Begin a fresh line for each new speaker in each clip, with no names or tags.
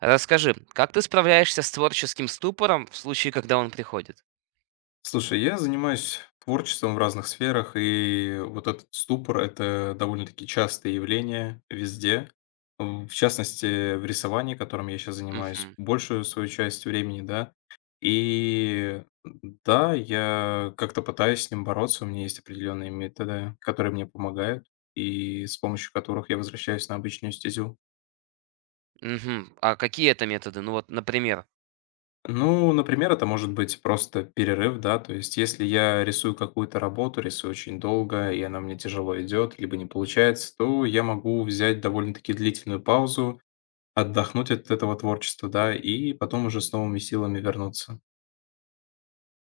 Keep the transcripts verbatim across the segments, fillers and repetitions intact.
Расскажи, как ты справляешься с творческим ступором в случае, когда он приходит?
Слушай, я занимаюсь творчеством в разных сферах, и вот этот ступор– это довольно-таки частое явление везде. В в частности, в рисовании, которым я сейчас занимаюсь,
Мгм.
большую свою часть времени, да. И да, я как-то пытаюсь с ним бороться, у меня есть определенные методы, которые мне помогают, и с помощью которых я возвращаюсь на обычную стезю.
Мгм. А какие это методы? Ну вот, например.
Ну, например, это может быть просто перерыв, да, то есть если я рисую какую-то работу, рисую очень долго, и она мне тяжело идет, либо не получается, то я могу взять довольно-таки длительную паузу, отдохнуть от этого творчества, да, и потом уже с новыми силами вернуться.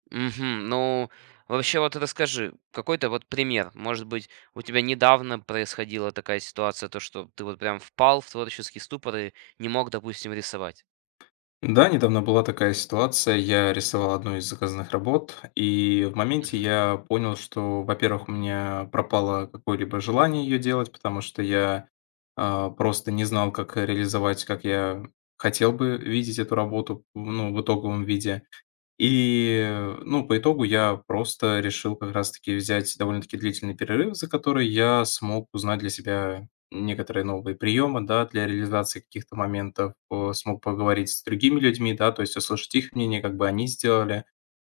Мгм. Ну, вообще вот расскажи, какой-то вот пример. Может быть, у тебя недавно происходила такая ситуация, то, что ты вот прям впал в творческий ступор и не мог, допустим, рисовать.
Да, недавно была такая ситуация. Я рисовал одну из заказанных работ, и в моменте я понял, что, во-первых, у меня пропало какое-либо желание ее делать, потому что я а, просто не знал, как реализовать, как я хотел бы видеть эту работу, ну, в итоговом виде. И, ну, по итогу я просто решил как раз-таки взять довольно-таки длительный перерыв, за который я смог узнать для себя некоторые новые приемы, да, для реализации каких-то моментов, э, смог поговорить с другими людьми, да, то есть услышать их мнение, как бы они сделали.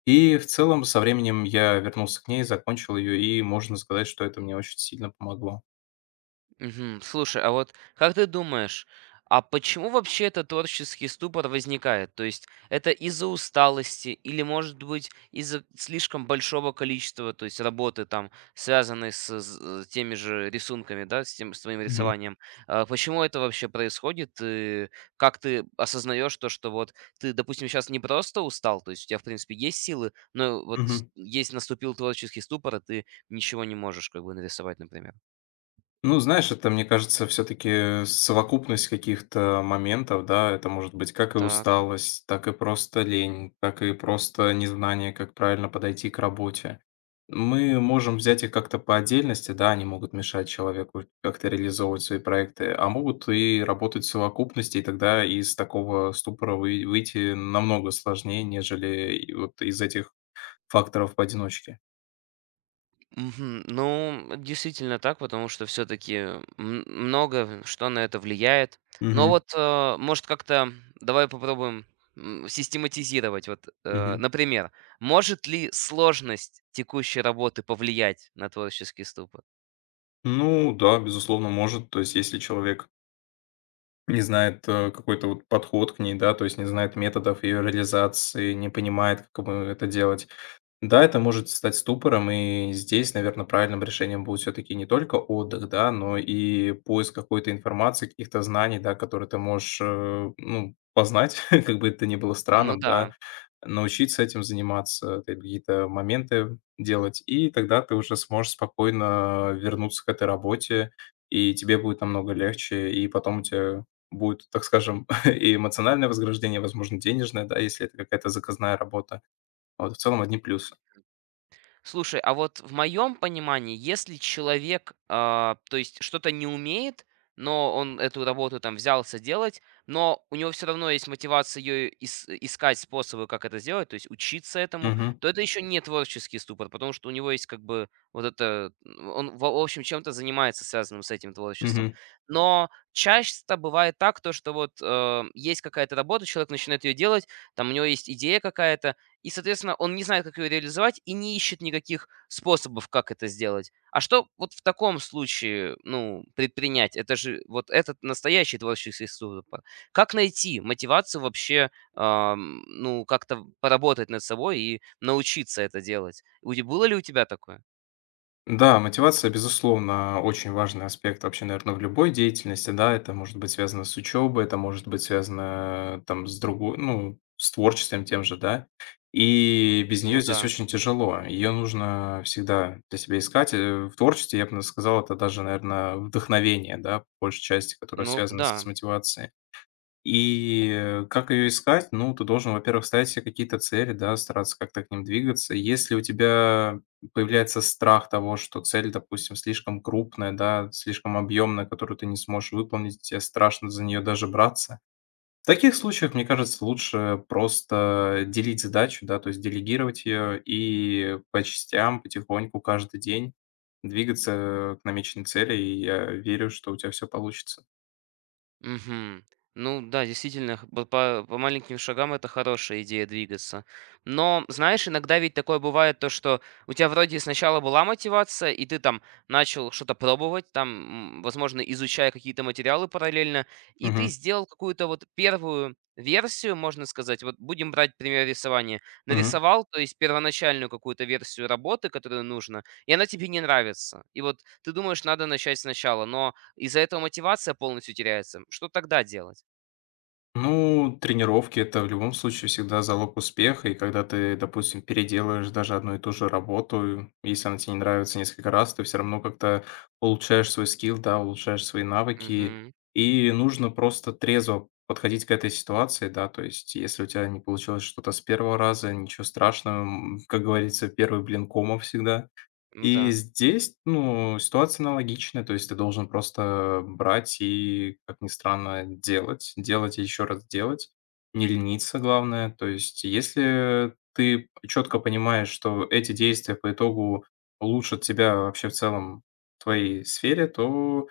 И в целом со временем я вернулся к ней, закончил ее, и можно сказать, что это мне очень сильно помогло.
Мгм. Слушай, а вот как ты думаешь, а почему вообще этот творческий ступор возникает? То есть это из-за усталости или, может быть, из-за слишком большого количества, то есть работы там, связанной с, з- теми же рисунками, да, с тем, с твоим
Мгм.
рисованием? А почему это вообще происходит? И как ты осознаешь то, что вот ты, допустим, сейчас не просто устал, то есть у тебя, в принципе, есть силы, но вот с-
Мгм.
есть наступил творческий ступор, и ты ничего не можешь как бы нарисовать, например.
Ну, знаешь, это, мне кажется, все-таки совокупность каких-то моментов, да, это может быть как и
Так.
усталость, так и просто лень, так и просто незнание, как правильно подойти к работе. Мы можем взять их как-то по отдельности, да, они могут мешать человеку как-то реализовывать свои проекты, а могут и работать в совокупности, и тогда из такого ступора вы- выйти намного сложнее, нежели и вот из этих факторов поодиночке.
Мгм. Ну, действительно так, потому что все-таки много что на это влияет. Но
Мгм.
вот, э, может, как-то давай попробуем м, систематизировать. Вот, э,
Мгм.
например, может ли сложность текущей работы повлиять на творческий ступор?
Ну да, безусловно, может. То есть, если человек не знает, э, какой-то вот подход к ней, да, то есть не знает методов ее реализации, не понимает, как ему это делать. Да, это может стать ступором, и здесь, наверное, правильным решением будет все-таки не только отдых, да, но и поиск какой-то информации, каких-то знаний, да, которые ты можешь, э, ну, познать, как бы это ни было
Ну
странным,
да.
да, научиться этим заниматься, ты какие-то моменты делать, и тогда ты уже сможешь спокойно вернуться к этой работе, и тебе будет намного легче, и потом у тебя будет, так скажем, и эмоциональное вознаграждение, возможно, денежное, да, если это какая-то заказная работа. Вот, в целом одни плюсы.
Слушай, а вот в моем понимании, если человек, а, то есть что-то не умеет, но он эту работу там взялся делать, но у него все равно есть мотивация ее искать способы, как это сделать, то есть учиться этому,
Мгм,
то это еще не творческий ступор, потому что у него есть как бы вот это, м, он в в общем чем-то занимается связанным с этим творчеством.
мгм.
Но часто бывает так, то что вот э, есть какая-то работа, человек начинает ее делать, там у него есть идея какая-то, и, соответственно, он не знает, как её реализовать, и не ищет никаких способов, как это сделать. А что вот в таком случае, ну, предпринять? Это же вот этот настоящий творческий ступор. Как найти мотивацию вообще, ам, ну, как-то поработать над собой и научиться это делать? У те Было ли у тебя такое?
Да, мотивация, безусловно, очень важный аспект вообще, наверное, в любой деятельности, да. Это может быть связано с учебой, это может быть связано, там, с другой ну, с творчеством тем же, да. И без нее
Ну
здесь
да.
очень тяжело. Ее нужно всегда для себя искать. Э, в творчестве, я бы сказал, это даже, наверное, вдохновение, да, по большей части, которое
Ну
связано с
да.
мотивацией. И как ее искать? Ну, ты должен, во-первых, ставить себе какие-то цели, да, стараться как-то к ним двигаться. Если у тебя появляется страх того, что цель, допустим, слишком крупная, да, слишком объемная, которую ты не сможешь выполнить, тебе страшно за нее даже браться. В таких случаях, мне кажется, лучше просто делить задачу, да, то есть делегировать ее и по частям, потихоньку, каждый день двигаться к намеченной цели, и я верю, что у тебя все получится.
Мгм. Ну да, действительно, х- по, по- по маленьким шагам это хорошая идея двигаться. Но, знаешь, иногда ведь такое бывает, то, что у тебя вроде сначала была мотивация, и ты там начал что-то пробовать, там, м, возможно, изучая какие-то материалы параллельно, и ты
Мгм.
сделал какую-то вот первую версию, можно сказать, вот будем брать пример рисования,
Мгм.
нарисовал, то есть первоначальную какую-то версию работы, которую нужно, и она тебе не нравится. И вот ты думаешь, надо начать сначала, но из-за этого мотивация полностью теряется. Что тогда делать?
Ну, тренировки- это в любом случае всегда залог успеха. И когда ты, допустим, переделаешь даже одну и ту же работу, если она тебе не нравится несколько раз, ты все равно как-то улучшаешь свой скилл, да, улучшаешь свои навыки.
Мгм.
И нужно просто трезво подходить к этой ситуации, да. То есть если у тебя не получилось что-то с первого раза, ничего страшного. М, как говорится, первый блин комом всегда.
Ну
И
да.
здесь, ну, ситуация аналогичная, то есть ты должен просто брать и, как ни странно, делать, делать и еще раз делать, не лениться, главное. То есть если ты четко понимаешь, что эти действия по итогу улучшат тебя вообще в целом в твоей сфере, то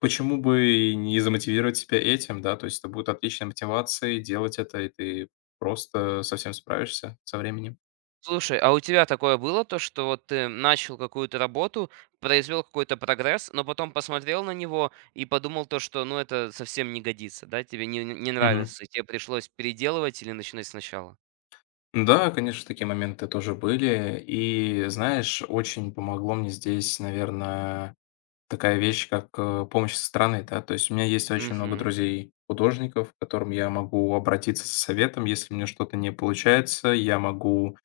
почему бы и не замотивировать себя этим, да? То есть это будет отличная мотивация делать это, и ты просто совсем справишься со временем.
Слушай, а у тебя такое было то, что вот ты начал какую-то работу, произвел какой-то прогресс, но потом посмотрел на него и подумал то, что ну это совсем не годится, да, тебе не, не нравится, и тебе пришлось переделывать или начинать сначала?
Да, конечно, такие моменты тоже были. И знаешь, очень помогло мне здесь, наверное, такая вещь, как э, помощь со стороны, да. То есть у меня есть очень много
Мгм.
друзей художников, к которым я могу обратиться за советом, если у меня что-то не получается, я могу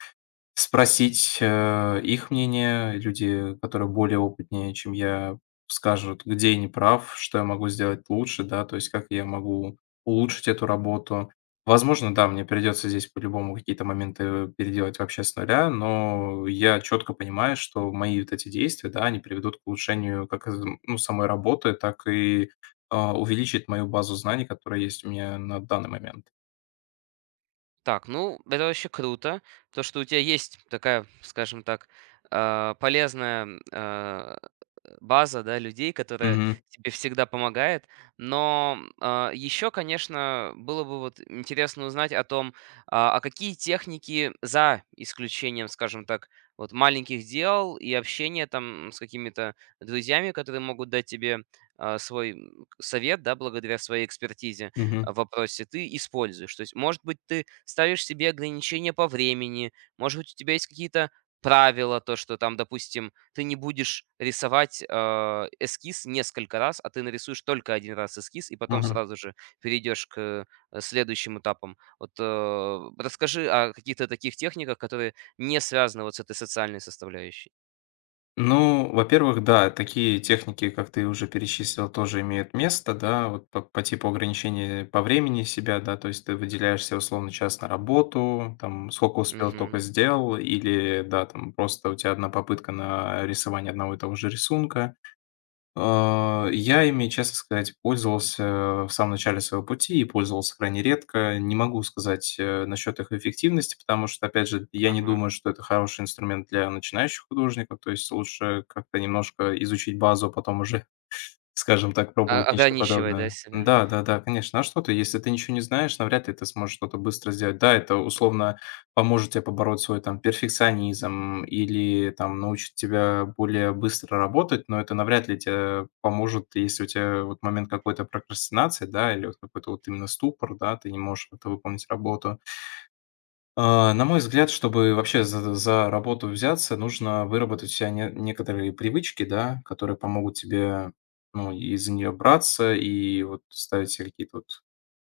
спросить, э, их мнение. Люди, которые более опытнее, чем я, скажут, где я не прав, что я могу сделать лучше, да, то есть как я могу улучшить эту работу. Возможно, да, мне придется здесь по-любому какие-то моменты переделать вообще с нуля, но я четко понимаю, что мои вот эти действия, да, они приведут к улучшению как из ну, самой работы, так и, а, увеличат мою базу знаний, которая есть у меня на данный момент.
Так, ну это вообще круто, то, что у тебя есть такая, скажем так, а, полезная а, база, да, людей, которая тебе всегда помогает. Но еще, конечно, было бы вот интересно узнать о том, а а какие техники за исключением, скажем так, вот маленьких дел и общения там с какими-то друзьями, которые могут дать тебе а, свой м, совет, да, благодаря своей экспертизе
Мгм.
а, в вопросе, ты используешь. То есть, может быть, ты ставишь себе ограничения по времени, может быть, у тебя есть какие-то правила, то, что там, допустим, ты не будешь рисовать, а, эскиз несколько раз, а ты нарисуешь только один раз эскиз и потом
Мгм.
сразу же перейдешь к, э, следующим этапам. Вот, э, расскажи о каких-то таких техниках, которые не связаны вот с этой социальной составляющей.
Ну, во-первых, да, такие техники, как ты уже перечислил, тоже имеют место, да, вот по, по типу ограничения по времени себя, да, то есть ты выделяешься условно час на работу, там сколько успел, только
Мгм.
сделал, или, да, там просто у тебя одна попытка на рисование одного и того же рисунка, а, я ими, честно сказать, пользовался в самом начале своего пути и пользовался крайне редко. Не могу сказать, э, насчет их эффективности, потому что, опять же, я не
Ага.
думаю, что это хороший инструмент для начинающих художников. То есть лучше как-то немножко изучить базу, а потом уже скажем так,
О
пробовать нечто
Ограничивай, да,
подобное.
себя.
Да, да-да, конечно. А что ты, если ты ничего не знаешь, навряд ли ты сможешь что-то быстро сделать. Да, это условно поможет тебе побороть свой там перфекционизм или там научит тебя более быстро работать, но это навряд ли тебе поможет, если у тебя вот момент какой-то прокрастинации, да, или вот какой-то вот именно ступор, да, ты не можешь это выполнить работу. А, на мой взгляд, чтобы вообще за за работу взяться, нужно выработать у себя не некоторые привычки, да, которые помогут тебе, ну, и за нее браться, и вот ставить себе какие-то вот,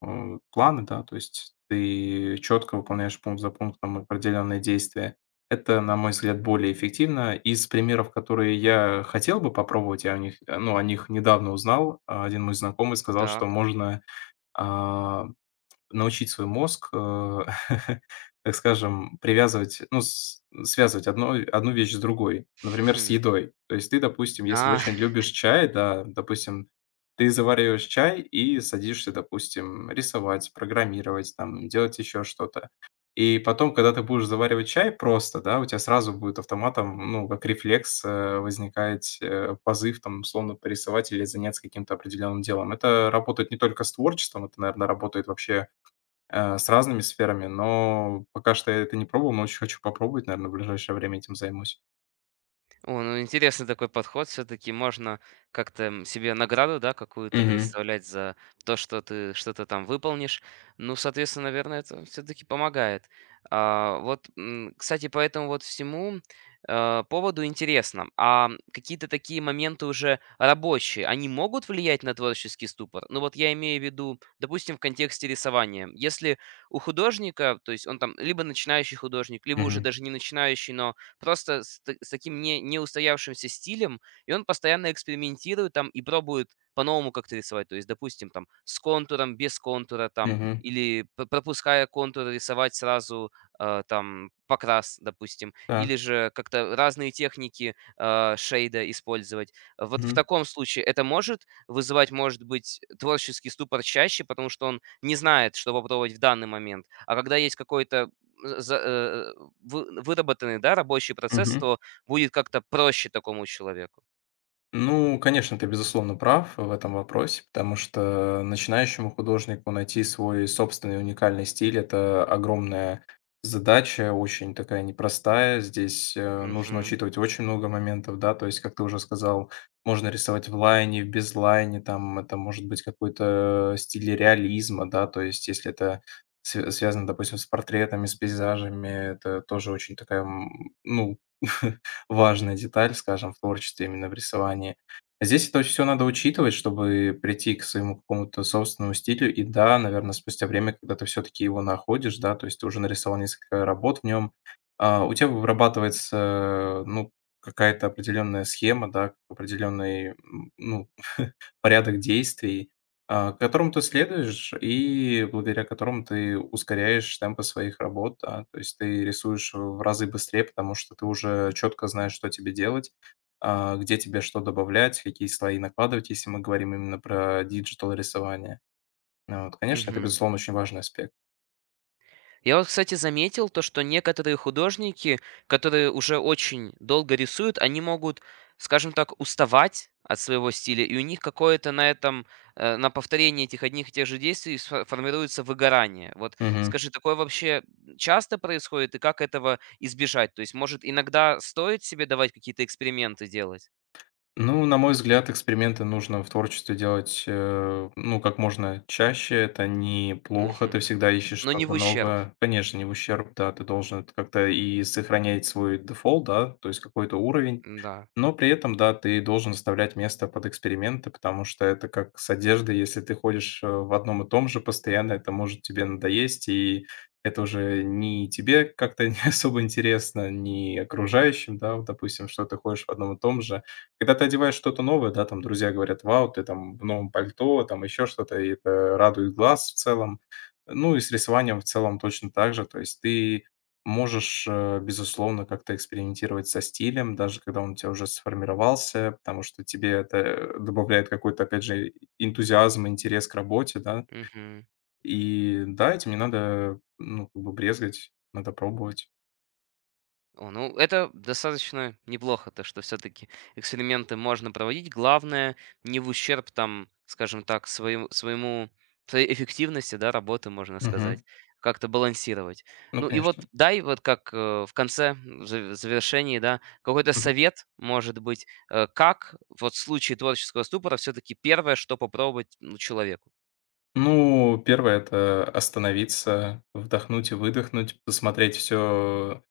э, планы, да. То есть ты четко выполняешь пункт за пунктом определенные действия. Это, на мой взгляд, более эффективно. Из примеров, которые я хотел бы попробовать, я о них, э, ну, о них недавно узнал. а, Один мой знакомый сказал, что
Так.
можно, а научить свой мозг, э, так скажем, привязывать, ну, с связывать одно одну вещь с другой, например, с
Мгм.
едой. То есть ты, допустим, если
А.
очень любишь чай, да, допустим, ты завариваешь чай и садишься, допустим, рисовать, программировать, там, делать еще что-то. И потом, когда ты будешь заваривать чай просто, да, у тебя сразу будет автоматом, ну, как рефлекс, э, возникает, э, позыв, там, условно, порисовать или заняться каким-то определенным делом. Это работает не только с творчеством, это, наверное, работает вообще э, с разными сферами, но пока что я это не пробовал, но очень хочу попробовать, наверное, в ближайшее время этим займусь.
О, ну интересный такой подход. Все-таки можно как-то м, себе награду, да, какую-то
Мгм.
представлять за то, что ты что-то там выполнишь. Ну, соответственно, наверное, это все-таки помогает. А, вот, м, кстати, по этому вот всему э, поводу интересно. А какие-то такие моменты уже рабочие, они могут влиять на творческий ступор? Ну, вот я имею в виду, допустим, в контексте рисования. Если у художника, то есть он там либо начинающий художник, либо уже
Мгм.
даже не начинающий, но просто с т с таким не неустоявшимся стилем, и он постоянно экспериментирует там и пробует по-новому как-то рисовать. То есть, допустим, там с контуром, без контура там
Мгм.
или п пропуская контур, рисовать сразу, э, там покрас, допустим,
Так.
или же как-то разные техники, э, шейда использовать. Вот в
Мгм.
таком случае это может вызывать, может быть, творческий ступор чаще, потому что он не знает, что попробовать в данный момент. А когда есть какой-то за э, вы выработанный, да, рабочий процесс,
Мгм.
то будет как-то проще такому человеку.
Ну, конечно, ты, безусловно, прав в этом вопросе, потому что начинающему художнику найти свой собственный уникальный стиль– это огромная задача, очень такая непростая. Здесь э, нужно
Мгм.
учитывать очень много моментов, да, то есть, как ты уже сказал, можно рисовать в лайне, в безлайне, там это может быть какой-то э, стиль реализма, да, то есть, если это свя- связано, допустим, с портретами, с пейзажами, это тоже очень такая, м, ну, важная деталь, скажем, в творчестве, именно в рисовании. Здесь это все надо учитывать, чтобы прийти к своему какому-то собственному стилю. И да, наверное, спустя время, когда ты все-таки его находишь, да, то есть ты уже нарисовал несколько работ в нем, у тебя вырабатывается, ну, какая-то определенная схема, да, определенный, м, ну порядок действий, а, которому ты следуешь и благодаря которому ты ускоряешь темпы своих работ, да. То есть ты рисуешь в разы быстрее, потому что ты уже четко знаешь, что тебе делать, а, где тебе что добавлять, какие слои накладывать, если мы говорим именно про диджитал-рисование. Вот, конечно, это,
Мгм.
безусловно, очень важный аспект.
Я вот, кстати, заметил то, что некоторые художники, которые уже очень долго рисуют, они могут, скажем так, уставать от своего стиля, и у них какое-то на этом, э, на повторении этих одних и тех же действий сфо формируется выгорание. Вот
Мгм.
скажи, такое вообще часто происходит, и как этого избежать? То есть, может, иногда стоит себе давать какие-то эксперименты делать?
Ну, на мой взгляд, эксперименты нужно в творчестве делать, э, ну, как можно чаще. Это не плохо, ты
Мгм.
всегда ищешь
Но не
что-то
в ущерб,
новое. Конечно, не в ущерб, да, ты должен это как-то и сохранять свой дефолт, да, то есть какой-то уровень.
да.
Но при этом, да, ты должен оставлять место под эксперименты, потому что это как с одеждой, если ты ходишь э, в одном и том же постоянно, это может тебе надоесть, и это уже не тебе как-то не особо интересно, не окружающим, да, вот, допустим, что ты ходишь в одном и том же, когда ты одеваешь что-то новое, да, там друзья говорят: "Вау, ты там в новом пальто", там еще что-то, и это радует глаз в целом. Ну и с рисованием в целом точно так же. То есть ты можешь, э, безусловно, как-то экспериментировать со стилем, даже когда он у тебя уже сформировался, потому что тебе это, э, добавляет какой-то, опять же, энтузиазм, интерес к работе, да.
Мгм.
И да, этим не надо, ну, как бы брезгать, надо пробовать.
О, ну это достаточно неплохо, то что все-таки эксперименты можно проводить. Главное, не в ущерб там, скажем так, своему своему своей эффективности, да, работы, можно сказать.
Мгм.
Как-то балансировать.
Ну,
Ну и вот
конечно.
дай вот как, э, в конце, в за в завершении, да, какой-то совет, может быть, э, как вот в случае творческого ступора все-таки первое, что попробовать, ну, человеку?
Ну, первое- это остановиться, вдохнуть и выдохнуть, посмотреть все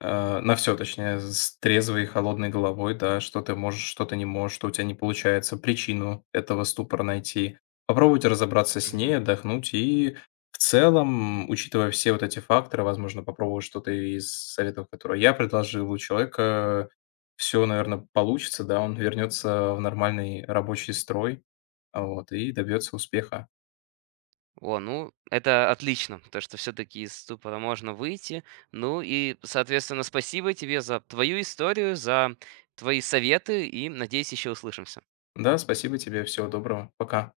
на все, точнее, с трезвой и холодной головой, да, что ты можешь, что ты не можешь, что у тебя не получается, причину этого ступора найти. Попробовать разобраться с ней, отдохнуть и, в целом, учитывая все вот эти факторы, возможно, попробовать что-то из советов, которые я предложил, у человека всё, наверно, получится, да, он вернется в нормальный рабочий строй, а, вот, и добьется успеха.
О, ну, это отлично, то, что все-таки из ступора можно выйти. Ну и, соответственно, спасибо тебе за твою историю, за твои советы и, надеюсь, еще услышимся.
Да, спасибо тебе. Всего доброго. Пока.